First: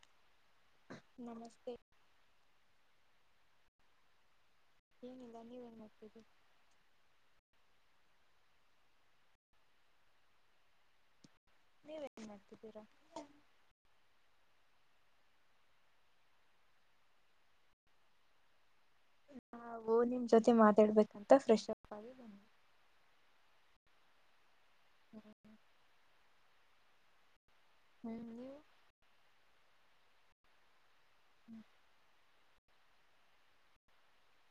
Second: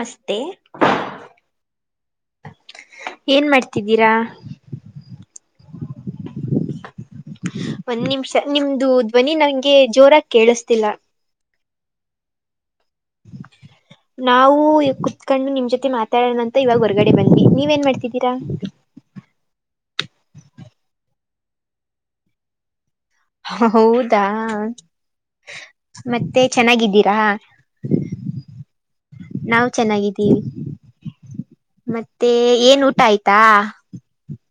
ನಸ್ತೆ ನಮಸ್ತೆ ಏನ್ ಮಾಡ್ತಿದ್ದೀರಾ ಏನಿಲ್ಲ ನೀವ ಏನ್ ಮಾಡ್ತೀರಿ ಒಂದ್ ನಿಮಿಷ ನಿಮ್ದು ಧ್ವನಿ ನಂಗೆ ಜೋರ ಕೇಳಿಸ್ತಿಲ್ಲ ನೀವು ಏನ್ ಮಾಡ್ತಿದ್ದೀರಾ [unintelligible] ನಾವು ಕುೂತ್ಕೊಂಡು ನಿಮ್ ಜೊತೆ ಮಾತಾಡೋಣ ಅಂತ ಇವಾಗ ಹೊರ್ಗಡೆ ಬಂದವಿ ನೀವ್ ಏನ್ ಮಾಡ್ತಿದ್ದೀರಾ [inaudible] ನಾಓ ನಿಮ್ ಜೊತೆ ಮಾತಾಡ್ಬೇಕಂತ ಫ್ರೆಶ್ ಅಪ್ ಆಗಿ ಬಂದವಿ ಹೌದಾ ಮತ್ತೆ ಚೆನ್ನಾಗಿದ್ದೀರಾ ಹ್ಮ ನೀವು ನಾವು ಚೆನ್ನಾಗಿದ್ದೀವಿ ಮತ್ತ ಮತ್ತೆ ಏನ್ ಊಟ ಆಯ್ತಾ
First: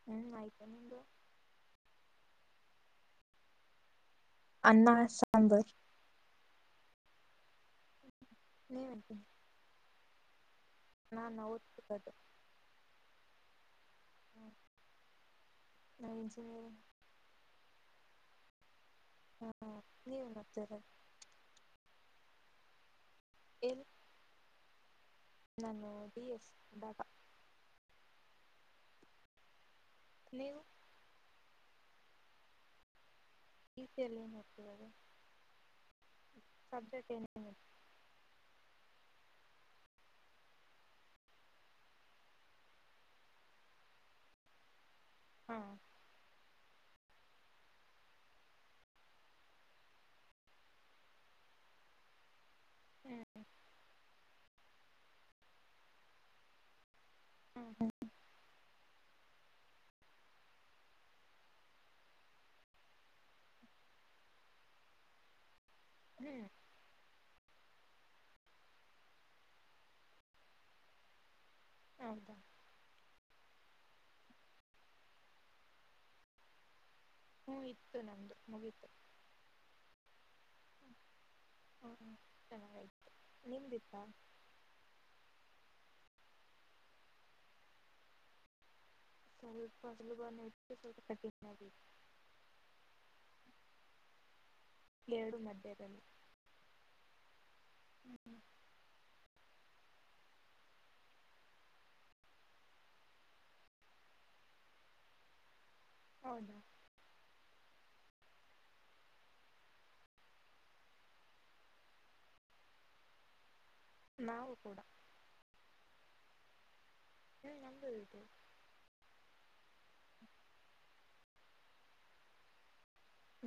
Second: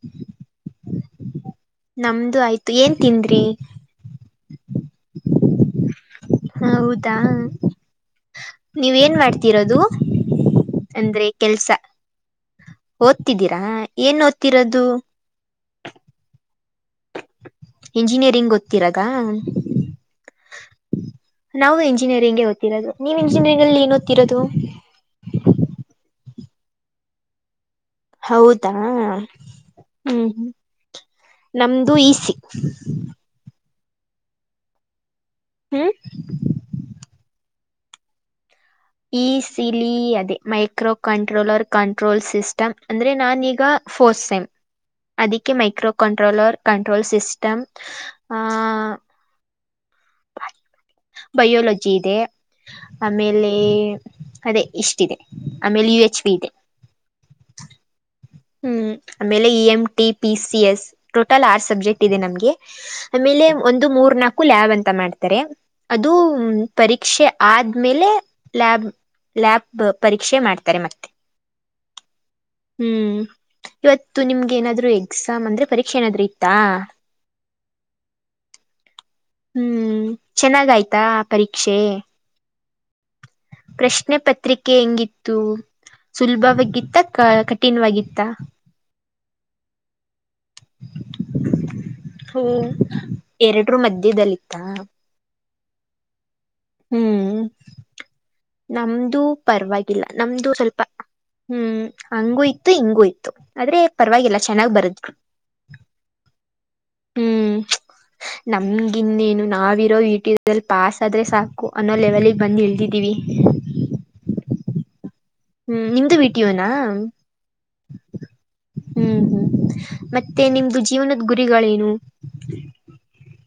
ಹ್ಮ್ ಆಯ್ತು ನಿಮ್ದು ನಮ್ದು ಆಯ್ತು ಏನ್ ತಿಂದ್ರಿ ಅನ್ನ ಸಾಂಬರ್ ಹ ಹೌದಾ ನೀವ ನೀವೇನ್ ನ್ ಮಾಡ್ತಿರೋದು ನಾ ಅಂದ್ರೆ ಕೆಲ್ಸ ನಾವುದತದು ಓದ್ತಿದ್ದೀರಾ ಏನ್ ಓದ್ತಿರೋದು ನಾನು ಇಂಜಿನಿಯರಿಂಗ್ ಇಂಜಿನಿಯರಿಂಗ್ ಗೊತ್ತಿರದ ಹಾ ನೀವೇನ್ ಓದ್ತಿರೋದು ನಾವು ಇಂಜಿನಿಯರಿಂಗ ದ್ತಿರೋದು ನೀವು ಇಂಜಿನಿಯರಿಂಗ್ಲ್ಲಿ ಹೇಳಿ ಏ ಓ ರೋದು ನಾನು ಡಿ ಎಸ್ ಬಾಬಾ ಹೌದಾ ಹ್ಮ್ ಹ್ಮ್ ನೀವು ನಮ್ದು ಈಸಿ ರೀತಿಯಲ್ಲಿ ನೋಡ್ತದು ಹ್ಮ ಸಬ್ಜೆಕ್ಟ್ ಏನ ಈಸಿಲಿ ಅದೇ ಮೈಕ್ರೋ ಕಂಟ್ರೋಲ್ರ್ ಕಂಟ್ರೋಲ್ ಸಿಸ್ಟಮ್ ಅಂದ್ರೆ ನಾನೀಗ ಫೋರ್ಸ್ ಸೇಮ್ ಅದಕ್ಕೆ ಹಾ ಮೈಕ್ ಕಂಟ್ರೋಲರ್ ಕಂಟ್ರೋಲ್ ಸಿಸಿಸ್ಟಮ ಆ ಬಯೋಲಜಿ ಇದೆ ಹ್ಮ್ ಆಮೇಲೆ ಅದೇ ಇಷ್ಟ ಇದೆ ಆಮೇಲೆ ಯು ಎಚ್ ಪ ಇದೆ ಹಾ ಹಾ ಹ್ಮ್ ಆಮೇಲೆ E M T P C S total ಆರ್ ಸಬ್ಜೆಕ್ಟ್ ಇದೆ ನಮ್ಗೆ ಆಮೇಲೆ ಒಂದು ಮೂರ್ ನಾಕು ಲ್ಯಾಬ್ ಅಂತ ಮಾಡ್ತಾರೆ ಅದು ಹ್ಮ್ ಪರೀಕ್ಷೆ ಆದ್ಮೇಲೆ ಲ್ಯಾಬ್ ಲ್ಯಾಬ್ ಪರೀಕ್ಷೆ ಮಾಡ್ತಾರೆ ಮತ್ತೆ [inaudible] ಹೌದ ಹ್ಮ್ ಇವತ್ತು ನಿಮ್ಗೆ ಏನಾದ್ರು ಎಕ್ಸಾಮ್ ಅಂದ್ರೆ ಪರೀಕ್ಷೆ ಏನಾದ್ರು ಇತ್ತಾ ಹ್ಮ್ ಇತ್ತು ನಮ್ದು ಮುಗೀತು ಹ್ಮ್ ಚೆನ್ನಾಗ ಆಯ್ತಾ ಪರೀಕ್ಷೆ ಹ್ಮ್ ಚೆನ್ನಾಗಾಯ್ತು ನಿಮ್ದಿತ್ತಾ ಪ್ರಶ್ನೆ ಪತ್ರಿಕೆ ಎಂಗಿತ್ತು ಸುಲಭವಾಗಿತ್ತ ಕ ಕಠಿಣವಾಗಿತ್ತ ಚಲ್ ಪದಲು ಬ ನಲ್ ಕಠಿ ಹ ಎರಡರು ಮಧ್ಯದದಲ್ಲಿತ್ತ ಎರಡು ಮಧ್ಯದಲ್ಲಿ ಹ್ಮ್ ನಮ್ದು ಪರವಾಗಿಲ್ಲ ನಮ್ದು ಸ್ವಲ್ಪ ಹ್ಮ್ ಹಂಗೂ ಇತ್ತು ಹಿಂಗೂ ಇತ್ತು ಆದ್ರೆ ಪರವಾಗಿಲ್ಲ ಚೆನ್ನಾಗ್ ಬರದ್ ಹೌದಾ ಹ್ಮ್ ನಮಗಿನ್ನೇನು ನಾವಿರೋ ಈಟಿಲ್ಲಿ ಪಾಸ್ ಆದ್ರೆ ಸಾಕು ಅನ್ನೋ ಲೆವೆಲ್ಗ್ ಬಂದು್ ಹಳ್ತಿದ್ದೀವಿ ನಾವು ಕೂಡ ಹ್ಮ್ ನಿ ವೀಟಿಯೋನಾ ಹ್ಮ ನಮ್ದದು ಹ್ಮ್ ಹ್ಮ್ ಮತ್ತೆ ನಿಮ್ದು ಜೀವನದ ಗುರಿಗಳೇನು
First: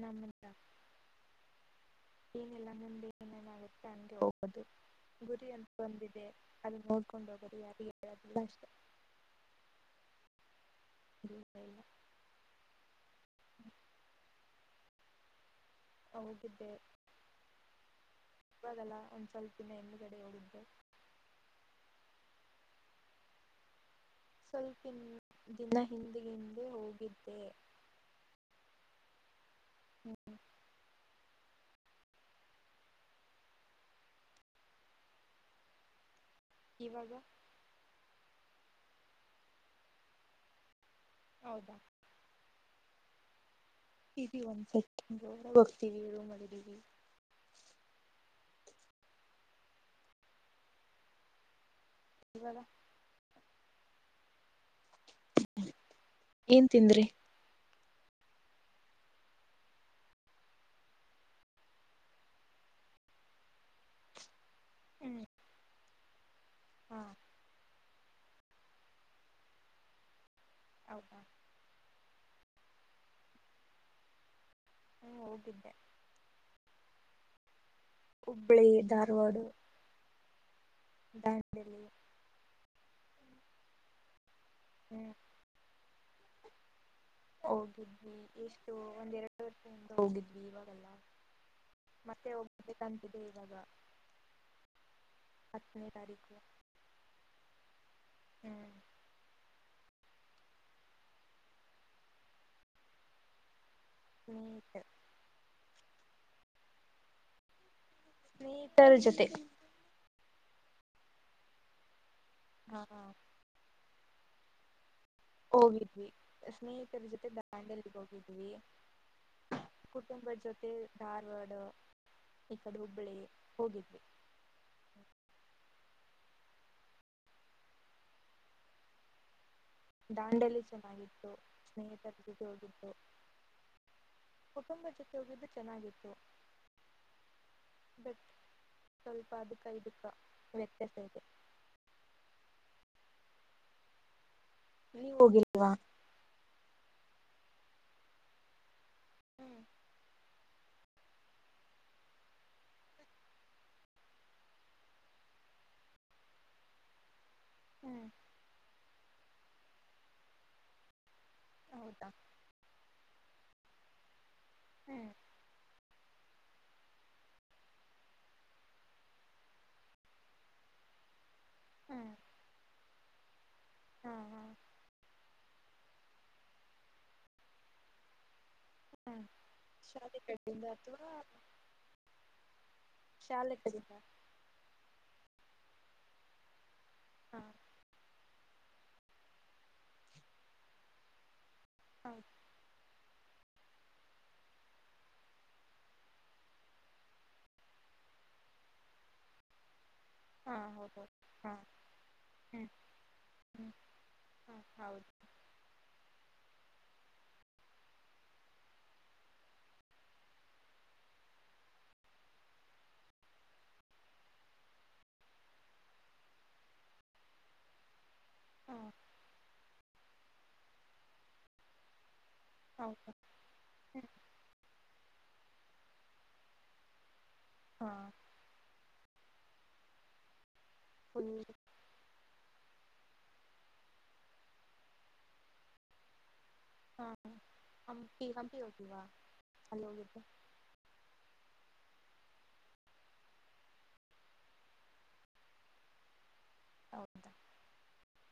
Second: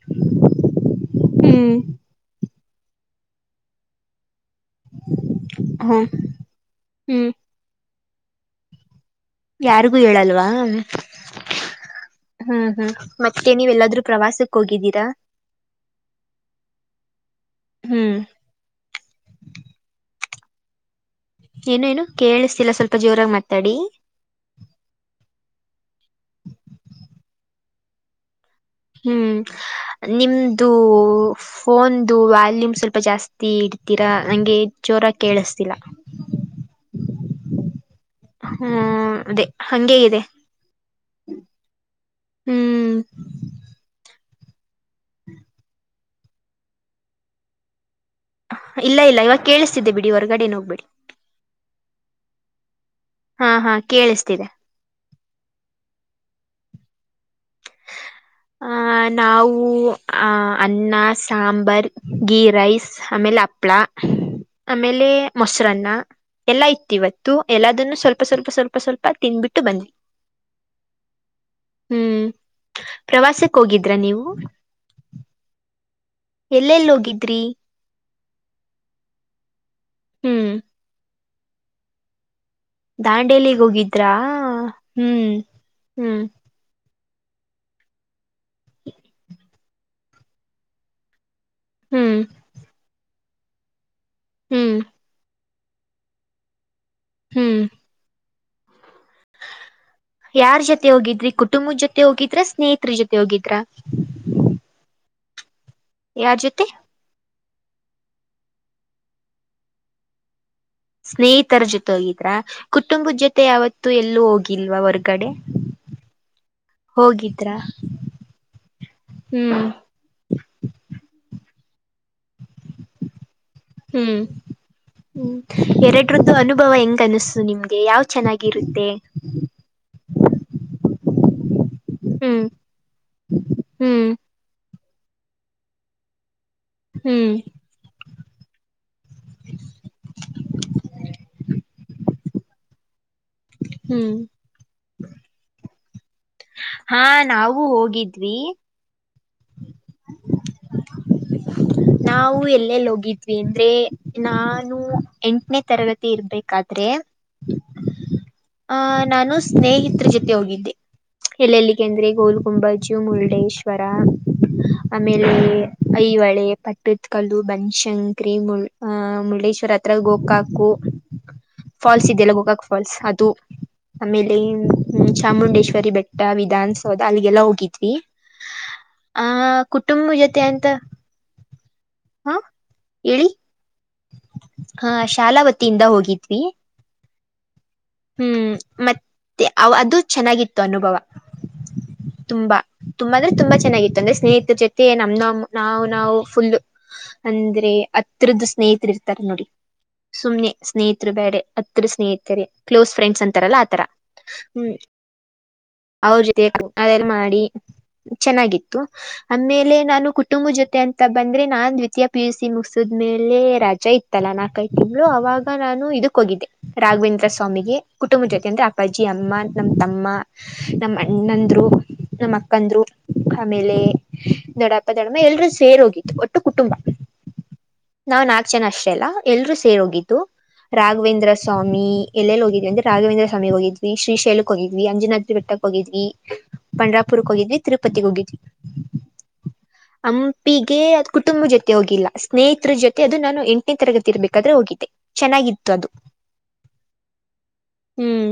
ನಮ್ಮದ ಹ್ಮ್ ಏನಿಲ್ಲ ನಿಮ್ದು ಏನೇನಾಗುತ್ತೆ ಅನ್ಗೆ ಹೋಗೋದು ಗುರಿ ಅಂತ ಹ್ಮ ಬಂದಿದೆ ಅಲ್ಲಿ ಹ್ಮ್ ನೋಡ್ಕೊಂಡು ಹೋಗರು ಯಾರಿಿಗೆ ಹೇಳದಿಲ್ಲ ಅಷ್ಟೆ ಯಾರಿಗೂ ಹೇಳಲ್ವಾ ಇಲ್ಲ ಹ್ಮ್ ಹ್ಮ್ ಮತ್ತೆ ನೀವೆ ಎಲ್ಲಾದೂ ಪ್ರವಾಸಕ್ ಹೋಗಿದ್ದೀರಾ ಹೋಗಿದ್ದೆ ಹ್ಮ್ ಇದಲ್ಲಾ ಒಂದ್ ಸ್ವಲ್ಪಿನ ಹೆಣ್ಣುಗಡೆ ಹೋಗಿದ್ದೆ ಏನು ಏನು ಕೇಳಿಸ್ತಿಲ್ಲ ಸ್ವಲ್ಪ ಜೋರಾಗಿ ಮಾತಾಡಿ ಸ್ವಲ್ಪಿ ದಿನ ಹಿಂದೆ ಹಿಂದೆ ಹೋಗಿದ್ದೆ ಹ್ಮ್ ಹ್ಮ್. ನಿಮ್ದೂ ಫೋನ್ ವಾಲ್ಯೂಮ್ ಸ್ವಲ್ಪ ಜಾಸ್ತಿ ಇಡ್ತೀರಾ ನಂಗೆ ಜೋರ ಕೇಳಿಸತಿಲ್ಲ ಇವಾಗ ಹ್ಮ್ ಅದೇ ಹಂಗಗೆಗಿದೆ ಹೌದಾ ಹ್ಮ್ ಇ ಒಂದ್ ಸೆಕೆಂಡ್ ಡ ಬೋಗರ್ತೀವಿ ಮಾಡಿದೀವಿ ಇಲ್ಲ ಇಲ್ಲ ಇವತ್ತು ಕೇಳಿಸತಿದ್ದೆ ಬಿಡಿ ಹೊರ್ಗಡೆನ ಹ್ಬೇಡಿ ರ ಹಾ ಹಾ ಕೇಳಿಸ್ತಿದೆ ಏನ್ ತಿಂದ್ರಿ? ಆ ನಾವು ಆ ಅನ್ನ ಸಾಂಬಾರ್ ಗೀ ರೈಸ್. ಆಮೇಲೆ ಹಪ್ಳ ಆಮೇಲೆ ಹ್ಮ್ ಮೊಸರನ್ನ ಎಲ್ಲಾ ಇತ್ತು ಹಾ ಇವತ್ತು. ತು ಎಲ್ಲಾದನ್ನು ಸ್ವಲ್ಪ ಸ್ವಲ್ಪ ಸ್ವಲ್ಪ ಸ್ವಲ್ಪ ತಿನ್ಬಿಟ್ಟು ಬಂದ್ವಿ. ಹೌದಾ ಹ್ಮ್ ಪ್ರವಾಸಕ್ಕ್ ಹೋಗಿದ್ರ ನೀವು? ಹ್ಮ ಹೋಗಿದ್ದೆ. ಎಲ್ಲೆಲ್ಲೋಗಿದ್ರಿ? ಹುಬ್ಬಳ್ಳಿ ಧಾರವಾಡು ಹ್ಮ್ ದಾಂಡೇಲಿ. ದಾಂಡೇಲಿಗ್ ಹೋಗಿದ್ರಾ ಹ್ಮ್ ಹ್ಮ್ ಹೋಗಿದ್ವಿ ಎಷ್ಟು ಒಂದ್ ಎರಡು ವರ್ಷದಿಂದ ಹೋಗಿದ್ವಿ ಇವಾಗಲ್ಲ. ಹ್ಮ್ ಮತ್ತೆ ಹೋಗ್ಬೇಕಂತಿದ್ವಿ ಇವಾಗ. ಹ್ಮ್ ಹತ್ತನೇ ತಾರೀಖು. ಹ್ಮ್ ಹ್ಮ್ ಯಾರ್ ಜೊತೆ ಹೋಗಿದ್ರಿ ಕುಟುಂಬದ ಜೊತೆ ಹೋಗಿದ್ರ, ಸ್ನೇಹಿತರ ಜೊತೆ ಹೋಗಿದ್ರ? ಸ್ನೇಹಿತ್ರು. ಯಾರ್ ಜೊತೆ? ಸ್ನೇಹಿತರ್ಜತೆ. ಸ್ನೇಹಿತರ ಜೊತೆ ಹೋಗಿದ್ರ, ಹಾ ಕುಟುಂಬದ ಜೊತೆ ಯಾವತ್ತೂ ಎಲ್ಲೂ ಹೋಗಿಲ್ವ ಹೊರ್ಗೆ. ಹೋಗಿದ್ವಿ ಸ್ನೇಹಿತರ ಜೊತೆ ಹೋಗಿದ್ರಾ ದಾಂಡೇಲ್ಗೆ ಹೋಗಿದ್ವಿ. ಹ್ಮ್ ಕುಟುಂಬದ ಜೊತೆ ಧಾರ್ವಾಡ್ ಈ ಕಡೆ ಹುಬ್ಬಳ್ಳಿ. ಹೋಗಿದ್ವಿ ಹ್ಮ್ ಹ್ಮ್ ಎರಡ್ರದ್ದು ಅನುಭವ ಹೆಂಗ ಅನಸ್ತು ನಿಮ್ಗೆ ಯಾವ್ ಚೆನ್ನಾಗಿರುತ್ತೆ? ದಾಂಡೇಲಿ ಚನ್ನಾಗಿತ್ತು ಸ್ನೇಹಿತರ್ ಜತೆ ಹ್ಮ್ ಹೋಗಿದ್ದು. ಹ್ಮ್ ಕುಟುಂಬದ್ ಜೊತೆ ಹೋಗಿದ್ದು ಚೆನ್ನಾಗಿತ್ತು. ಹ್ಮ್ ಬಟ್ ಸ್ವಲ್ಪ ಅದಕ್ಕು ಇದಕ್ಕು ವ್ಯತ್ಯಾಸ ಇದೆ. ಹ್ಮ್ ನೀವು ಹೋಗಿಲ್ವಾ? ಹಾ ನಾವು ಹೋಗಿದ್ವಿ. ಹ್ [unintelligible] ನಾವು ಎಲ್ಲೆಲ್ಲಿ ಹೋಗಿದ್ವಿ ಅಂದ್ರೆ ನಾನು ಎಂಟನೇ ತರಗತಿ ಇರ್ಬೇಕಾದ್ರೆ. ಹ್ಮ್ ಆ ನಾನು ಸ್ನೇಹಿತರ್ ಜೊತೆ ಹೋಗಿದ್ದೆ. ಎಲ್ಲೆಲ್ಲಿಗೆ ಹೌದಾ ಅಂದ್ರೆ ಗೋಲ್ ಗುಂಬಜು ಮುರುಡೇಶ್ವರ ಹ್ಮ್ ಆಮೇಲೆ ಐಹೊಳೆ ಪಟ್ಟದ್ ಕಲ್ಲು ಬನಶಂಕರಿ ಮು ಅ ಮುರುಳೇಶ್ವರ ಹತ್ರ ಗೋಕಾಕು. ಫಾಲ್ಸ್ ಹ್ಮ್ ಇದೆಯಲ್ಲ ಗೋಕಾಕ್ ಫಾಲ್ಸ್ ಅದು ಹಾ ಆಮೇಲೆ ಹಾ ಮ ಚಾಮುಂಡೇಶ್ವರಿ ಬೆಟ್ಟ, ವಿಧಾನಸೌಧ ಅಲ್ಲಿಗೆಲ್ಲ ಹೋಗಿದ್ವಿ. ಆ ಕುಟುಂಬ ಜೊತೆ ಅಂ ಇ [unintelligible] ಹಾ ಹೇಳಿ. ಶಾಲಲೆಕ್ಕಿದ್ದಾ ಹಾ ಶಾಲಾ ವತಿಯಿಂದ ಹೋಗಿದ್ವಿ ಹಾ ಹ್ಮ್ ಮತ್ತೆ ಅದು ಚೆನ್ನಾಗಿತ್ತು ಅನುಭವ ಹಾ ತುಂಬಾ ತುಂಬಾ ಅಂದ್ರೆ ತುಂಬಾ ಚೆನ್ನಾಗಿತ್ತು ಅಂದ್ರೆ ಸ್ನೇಹಿತರ ಜೊತೆ ನಮ್ಮಮ್ಮ ನಾವು ನಾವು ಫುಲ್ ಅಂದ್ರೆ ಹತ್ರಿರದ್ದ ಸ್ನೇಹಿತರಿ ಇರ್ತಾರ ನೋಡಿ ಸುಮ್ಮ್ನೆ ಹಾ ಸ್ನೇಹಿತೃ ಹೌದೌದು ಬೇಡೆ ಹಾ ಅತ್ರ ಸ್ನೇಹಿತರೆೇ ಹ್ಮ್ ಕ್ಲೋಸ್ ಫ್ರೆಂಡ್ಸ್ ಅಂತಾರಲ್ಲ ಹ್ಮ್ ಆಥರ ಹಾ ಹ್ಮ ಹೌದು ಅವ್ರ ಜೊತೆ ಅದೆಲ್ಲ ಮಾಡಿ ಚೆನ್ನಾಗಿತ್ತು [unintelligible] ಆಮೇಲೆ ನಾನು ಕುಟುಂಬ ಜೊತೆ ಅಂತ ಬಂದ್ರೆ ನಾನ್ ದ್ವಿತೀಯ ಪಿ ಯು ಸಿ ಮುಗಸದ್ಮೇಲೆ ರಜಾ ಇತ್ತು ತಲಾನಾಕೈತಿ ತಿಮ್ಳು ಅವಾಗ ನಾನು ಇದಕ್ಕ ಹೋಗಿದ್ದೆ ರಾಘವೇಂದ್ರ ಸ್ವಾಮಿಗೆ ಕುಟುಂಬ ಜೊತೆ ಅಂದ್ರೆ ಹಾ ಅಪ್ಪಜ್ಜಿ ಅಮ್ಮ ನಮ್ಮ ತಮ್ಮ ನಮ್ಮ ಅಣ್ಣಂದ್ರು ನಮ್ಮ ಅಕ್ಕಂದ್ರು ಹೌದು ಆಮೇಲೆ ಹ್ಮ್ ದೊಡ್ಡ ದಡೆ ಎಲ್ರೂ ಸೇರ್ ಹೋಗಿತ್ತು ಒಟ್ಟು ಕುಟುಂಬ ಹಾ ನಾ್ ನಾಲ್ ಚನ ಅಷ್ಟೇ ಅಲ್ಲಾ ಎಲ್ರೂ ಸೇರ್ ಹೋಗಿದ್ದು ರಾಘವೇಂದ್ರ ಫುಲ್ ಸ್ವಾಮಿ ಎಲ್ಲೆಲ್ಲಿ ಹೋಗಿದ್ವಿ ಅಂದೆ ರಾಘೇಂದ್ರ ಸ್ವಾಮಿಗೆ ಹೋಗಿದ್ವಿ ಶ್ರೀಶೈಲಕ್ ಹೋಗಿದ್ವಿ ಅಂಜನಾದ್ರ ಬೆಟ್ಟಕ್ಕೆ ಹೋಗಿದ್ವಿ ಹಾ ಪಂಡ್ರಾಪುರಕ್ಕೆ ಹೋಗಿದ್ವಿ ತಿರುಪತಿಗೆ ಹಂಪಿ ಹೋಗಿದ್ವಿ ಹಂಪಿ ಹೋಗಿಲ್ವಾ ಅಲ್ಲಿ ಅ ಹೋಗಿದ್ದು ಹೀಗೆ ಕುಟುಂಬ ಜೊತೆ ಹೋಗಿಲ್ಲ ಸ್ನೇಹಿತರ ಜೊತೆ ಅದು ನಾನು ಎಂಟನೇ ತರಗತಿ ಇರ್ಬೇಕಾದ್ರೆ ಹೋಗಿದ್ದೆ ಚೆನ್ನಾಗಿತ್ತು ಅದು ಹೌದಾ ಹ್ಮ್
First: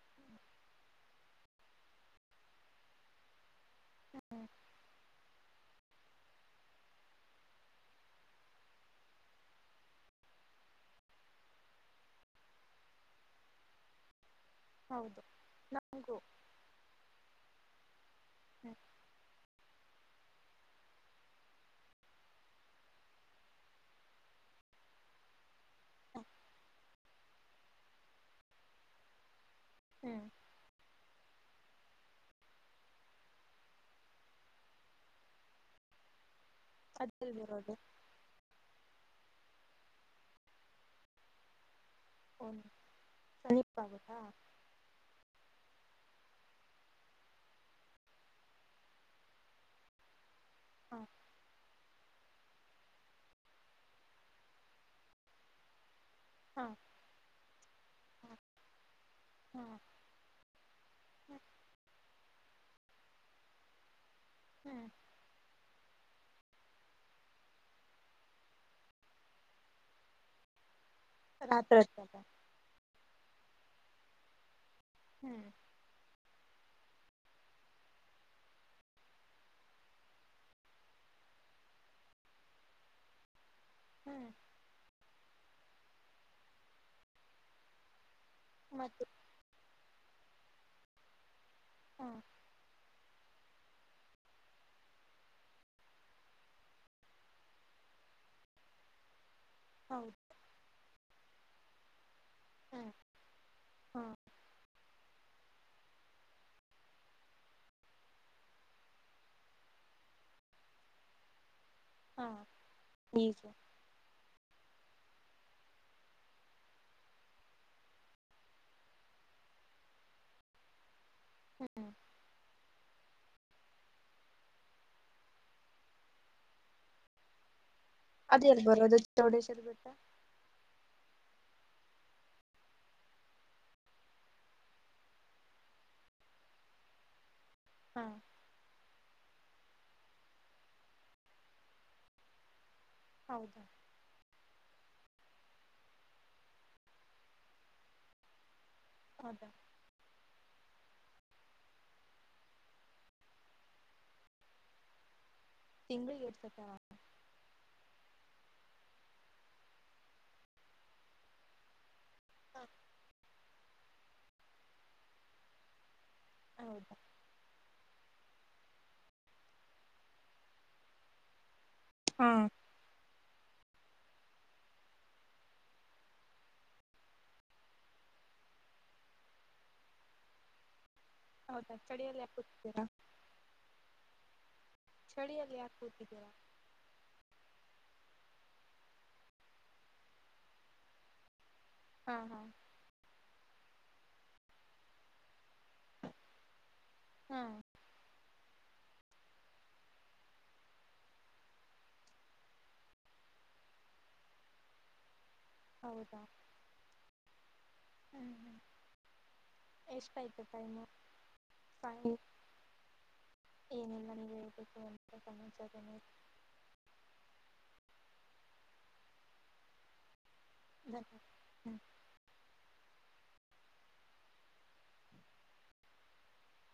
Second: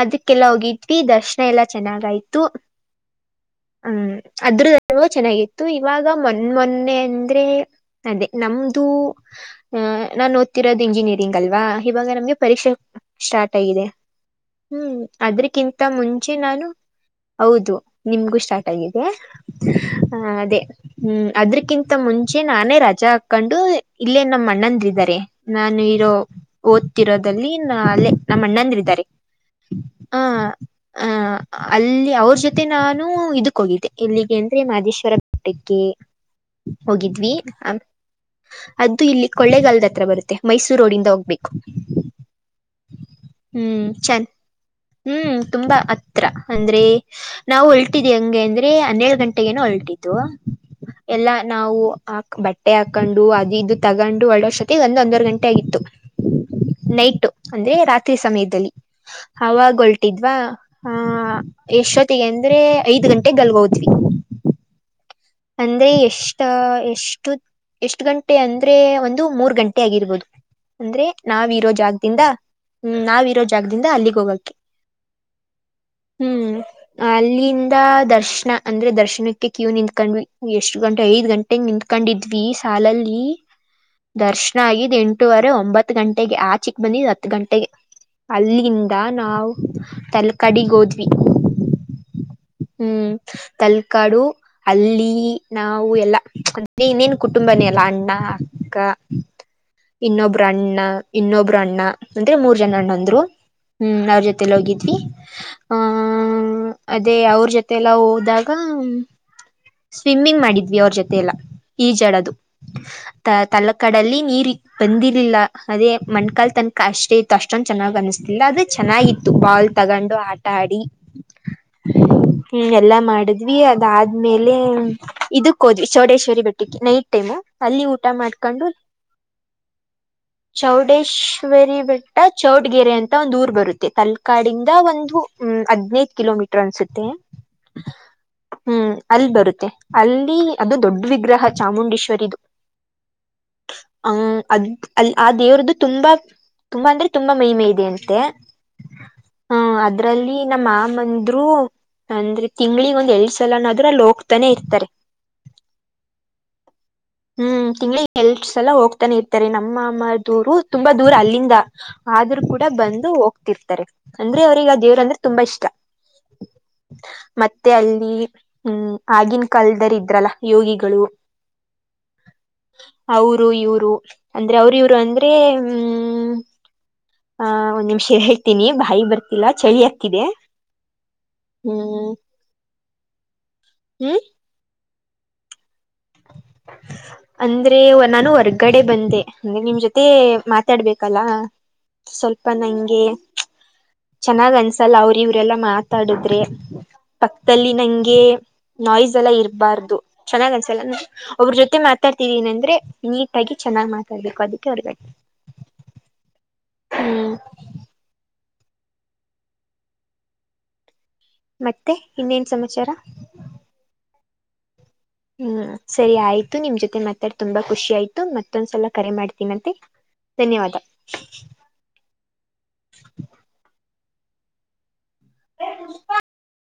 ಅದಕ್ಕೆಲ್ಲ ಹೋಗಿದ್ವಿ ದರ್ಶನ ಎಲ್ಲಾ ಚೆನ್ನಾಗಯ್ತು ಹ್ಮ್ ಅದ್ರದ ಚೆನ್ನಾಗಿತ್ತು ಇವಾಗ ಮೊನ್ನ ಮೊನ್ನೆ ಅಂದ್ರೆ ಅದೇ ನಮ್ದು ಆಹ ನಾನ್ ಓದ್ತಿರೋದು ಇಂಜಿನಿಯರಿಂಗ್ ಅಲ್ವಾ ಇವಾಗ ನಮ್ಗೆ ಪರೀಕ್ಷೆ ಸ್ಟಾರ್ಟ್ ಆಗಿದೆ ಹ್ಮ್ ಹೌದು ಅದ್ರಕ್ಕಿಂತ ನಮಗೂ ಮುಂಚೆ ನಾನು ಹೌದು ನಿಮಗೂ ಸ್ಟಾರ್ಟ್ ಹ್ಮ್ ಆಗಿದೆ ಅದೇ ಹ್ಮ್ ಅದ್ರಕ್ಕಿಂತ ಮುಂಚೆ ನಾನೇ ರಜಾ ಹಾಕೊಂಡು ಇಲ್ಲೇ ನಮ್ಮ ಅಣ್ಣಂದ್ರಾರೆ ನಾನು ಇರೋ ಓದ್ತಿರೋದದಲ್ಲಿ ನ ಅಲ್ಲೇ ನಮ್ಮ ಅಣ್ಣಂದರು ಇದಾರೆ ಹ ಹ್ಮ್ ಹ ಅಲ್ಲಿ ಅವ್ರ ಜೊತೆ ನಾನು ಇದಕ್ಕ ಹೋಗಿದ್ದೆ ಇಲ್ಲಿಗೆ ಅಂದ್ರೆ ಮಹದೇಶ್ವರ ಬೆಟ್ಟಕ್ಕೆ ಹೋಗಿದ್ವಿ ಅದೆಲ್ ಆ ಬರೋದು ಅದ್ದು ಇಲ್ಲಿ ಕೊಳ್ಳೆಗಾಲಹತ್ರ ಬರುತ್ತೆ ಮೈಸೂರು ರೋಡಿಂದ ಹೋಗ್ಬೇಕು ಹದು ಹ್ಮ್ ಚಂದ ಹ್ಮ್ ತುಂಬಾ ಹತ್ರ ಅಂದ್ರೆ ನಾವು ಹೊಲ್ಟಿದ್ ಹಂಗೆ ಅಂದ್ರೆ ಹನ್ನೆೇಳ ಗಂಟೆಗನು ಹೊಲ್ಟಿತು ಹಾ ಎಲ್ಲಾ ನಾವು ಬಟ್ಟೆ ಹಾಕೊಂಡು ಅದು ಇದು ತಗೊಂಡು ಒಳ್ಳ ವರ್ಷತ್ತ ಒಂದ ಒಂದವರ್ ಗಂಟೆ ಆಗಿತ್ತು ಹಾ ನೈಟ್ ಅಂದ್ರೆ ರಾತ್ರಿ ಹಾ ಸಮಯದಲ್ಲಿ ಹಾ ಅವವಾಗ ಹೊಲ್ಟಿದ್ವಾ ಹಾ ಯಶೊತ್ತಿಗೆ ಅಂದ್ರೆ ಐದ್ ಗಂಟೆಗೆ ಗಲ್ಗೋದ್ವಿ ಹಾ ಅಂದ್ರೆ ಎಷ್ಟ ಎಷ್ಟು ಎಷ್ಟು ಗಂಟೆ ಅಂದ್ರೆ ಒಂದು ಮೂರ್ ಗಂಟೆ ಆಗಿರ್ಬೋದು ಅಂದ್ರೆ ನಾವ್ರೋ ರಾತ್ರಿ ಹೊತ್ತಲ್ಲ ಜಾಗದಿಂದ ಹ್ಮ್ ನಾವ್ರೋ ಜಾಗದಿಂದ ಅಲ್ಲಿಗ್ ಹೋಗಕ್ಕೆ ಹ್ಮ್ ಹ್ಮ್ ಅಲ್ಲಿಂದ ದರ್ಶನ ಅಂದ್ರೆ ದರ್ಶನಕ್ಕೆ ಕ್ಯೂ ನಿಂದ ಕ್ ಎಷ್ಟ ಗಂಟೆ ಐದ್ ಗಂಟೆಗೆ ನಿಂಕೊಂಡಿದ್ವಿ ಸಾಲಲ್ಲಿ ಹ್ಮ್ ದರ್ಶನ್ ಕಗಿದ್ದ್ ಎಂಟೂುವರೆ ಒಂಬತ್ತು ಗಂಟೆಗೆ ಆಚಿಕ್ ಬಂದಿದ ಹತ್ತು ಗಂಟೆಗೆ ಅಲ್ಲಿಂದ ಮತ್ತೆ ನಾವವು್ ತಲಕಡಿಗ್ೋದ್ವಿ ಹಾ ಹ್ಮ್ ತಲ್ಕಾಡು ಅಲ್ಲಿ ನಾವು ಎಲ್ಲ ಇನ್ನೇನ್ ಕುಟುಂಬನೇ ಅಲ್ಲ ಅಣ್ಣ ಅಕ್ಕ ಹೌದು ಇನ್ನೊಬ್ರು ಅಣ್ಣ ಇನ್ನೊಬ್ರು ಅಣ್ಣ ಅಂದ್ರೆ ಮೂರ್ ಜನಣ್ಣ ಹ್ಮ್ ಅಂದ್ರು ಹ್ಮ್ ಅವ್ರ ಜೊತೆಲ್ಲ ಹೋಗಿದ್ವಿ ಹ್ಮ ಅದೇ ಅವ ಅವ ಜೊತೆಲ್ಲಾ ಹೋದಾಗ ಸ್ವಿಮ್ಮಿಂಗ್ ಮಾಡಿದ್ವಿ ಅವ್ರ ಜೊತೆಲ್ಲ ಹಾ ಈಜಡದು ಹೀಗೆ ತಳ್ಳಕಡಲ್ಲಿ ನೀರಿ ಬಂದಿರ್ಲಿಲ್ಲ ಅದೇ ಮಣ್ಕಾಲ್ ತನಕ ಅಷ್ಟೇ ಇತ್ತು ಅಷ್ಟೊಂದು ಚೆನ್ನ್ ಅನ್ನಿಸ್ತಿಿಲ್ಲ ಅದು ಚೆನ್ನಾಗಿತ್ತು ಬಾಲ್ ತಗೊಂಡು ಆಟ ಆಡಿ ಹಾ ಹ್ಮ್ ಎಲ್ಲಾ ಮಾಡಿದ್ವಿ ಅದಾದ್ಮೇಲೆ ಇದಕ್ ಹೋದ್ವಿ ಚೌಡೇಶ್ವರಿ ಬೆಟ್ಟಿಕ್ಕೆ ನೈಟ್ ಟೈಮು ಅಲ್ಲಿ ಅದೇ ಅಲ್ಲಿ ಮಾಡ್ಕೊಂಡು ಬರೋದು ಚೌಡೇಶ್ರ್ ಬೆಟ್ಟ ಚೌಡೇಶ್ವರಿ ಬೆಟ್ಟ ಚೌಡ್ಗೆರೆ ಅಂತ ಒಂದು್ ಊರ್ ಬರುತ್ತೆ ತಲ್ ಕಾಡಿಂದ ಒಂದು ಹ್ಮ ಹದ್ನೈದ ಕಿಲೋಮೀಟರ್ ಅನ್ಸುತ್ತೆ ಹಾ ಹ್ಮ್ ಅಲ್ಲಿ ಬರುತ್ತೆ ಅಲ್ಲಿ ಅದು ದೊಡ್ ವಿಗ್ರಹ ಚಾಮುಂಡೇಶ್ವರಿದುು ಹೌದಾ ಹ ಅದ್ ಅಲ್ಲಿ ಆ ದೇವ್ರದ್ದು ತುಂಬಾ ತುಂಬಾ ಅಂದ್ರೆ ತುಂಬಾ ಮಹಮೆ ಇದೆ ಅಂತೆ ಹೌದಾ ಹ ಅದ್ರಲ್ಲಿ ನಮ್ಮಮಂದ್ರು ಅಂದ್ರೆ ತಿಂಗ್ಳಿಗ್ ಒಂದ್ ಎರಡ್ ಸಲ ಅನ್ನೋಾದ್ರರು ಅಲ್ಲಿ ಹೋಗತಾನೆ ಇರ್ತಾರೆ ತಿಂ್ಗಳು ಏಡ್ಸಕ್ಕ ಹ್ಮ್ ತಿಂಗಳಿಗೆ ಎಲ್ ಸಲ ಹೋಗ್ತಾನೆ ಇರ್ತಾರೆ ನಮ್ಮ ಅಮ್ಮ ದೂರು ತುಂಬಾ ದೂರ ಅಲ್ಲಿಂದ ಆದ್ರೂ ಕೂಡ ಬಂದು ಹೋಗ್ತಿರ್ತಾರೆ ಅಂದ್ರೆ ಅವ್ರಗ ದೇವ್ರ ಅಂದ್ರೆ ತುಂಬಾ ಇಷ್ಟ ಹೌದಾ ಮತ್ತೆ ಅಲ್ಲಿ ಹ್ಮ್ ಆಗಿನ ಕಾಲದರ್ ಇದ್ರಲ್ಲ ಯೋಗಿಗಳು ಹಾ ಅವರು ಇವ್ರು ಅಂದ್ರೆ ಅವ್ರು ಇವ್ರು ಅಂದ್ರೆ ಹ್ಮ ಹ ಒಂದ್ ನಿಮ್ಷ ಹೇಳ್ತೀನಿ ಬಾಯಿ ಬರ್ತಿಲ್ಲ ಚಳಿ ಹಕ್ಕಿದೆ ಹೌದಾ ಚಳಿಯಲ್ಲಿ ಯಾಪ್ತೀರಾ ಹ್ಮ್ ಚಳಿಯಲ್ಲಿ ಯಾಕೂತಿದ್ದೀರಾ ಅ ಅಂದ್ರೆ ನಾನು ಹೊರ್ಗಡೆ ಬಂದೆ ಅಂದ್ರೆ ನಿಮ್ ಜೊತೆ ಮಾತಾಡ್ಬೇಕಲ್ಲ ಹಾ ಹಾ ಸ್ವಲ್ಪ ನಂಗೆ ಚೆನ್ನಾಗ್ ಅನ್ಸಲ್ಲ ಅವ್ರ ಇವ್ರಲ್ಲ ಮಾತ ಮಾತಾಡಿದ್ರೆ ಹಾ ಪಕ್ಕದಲ್ಲಿ ನಂಗೆ ನಾಯ್ಸ್ ಎಲ್ಲ ಇರಬಾರ್ದು ಚೆನ್ನಾಗನ್ ಒ ಅವ್ರ ಜೊತೆ ಮಾತಾಡ್ತಿದ್ದೀನ ಅಂದ್ರೆ ನೀಟಾಗಿ ಚೆನ್ನಾಗ್ ಮಾತಾಡ್ಬೇಕು ಅದಕ್ಕೆ ಹೊರ್ಗ ಹೌದಾ ಹ್ಮ ಹ್ಮ್ ಹ್ಮ್ ಎಷ್ಟುಐ್ತ ೈನು ಮತ್ತೆ ಇನ್ನೇನ್ ಸಮಾಚಾರ ಏನಿಲ್ಲ ನೀಗೆ ಹೇಳ್ಬೇಕು ಅಂತ ಹ್ಮ್ ಸಮಾಚಾರನೇ ಸರಿ ಆಯ್ತು ನಿಮ್ ಜೊತೆ ಮಾತಾಡ್ ತುಂಬಾ ಖುಷಿ ಆಯ್ತು ಮತ್ತೊಂದ್ಸಲ ಕರೆ ಮಾಡ್ತೀ ಮತ್ತೆ ಹ್ಮ ಹ್ಮ್ ಪುಷ [unintelligible]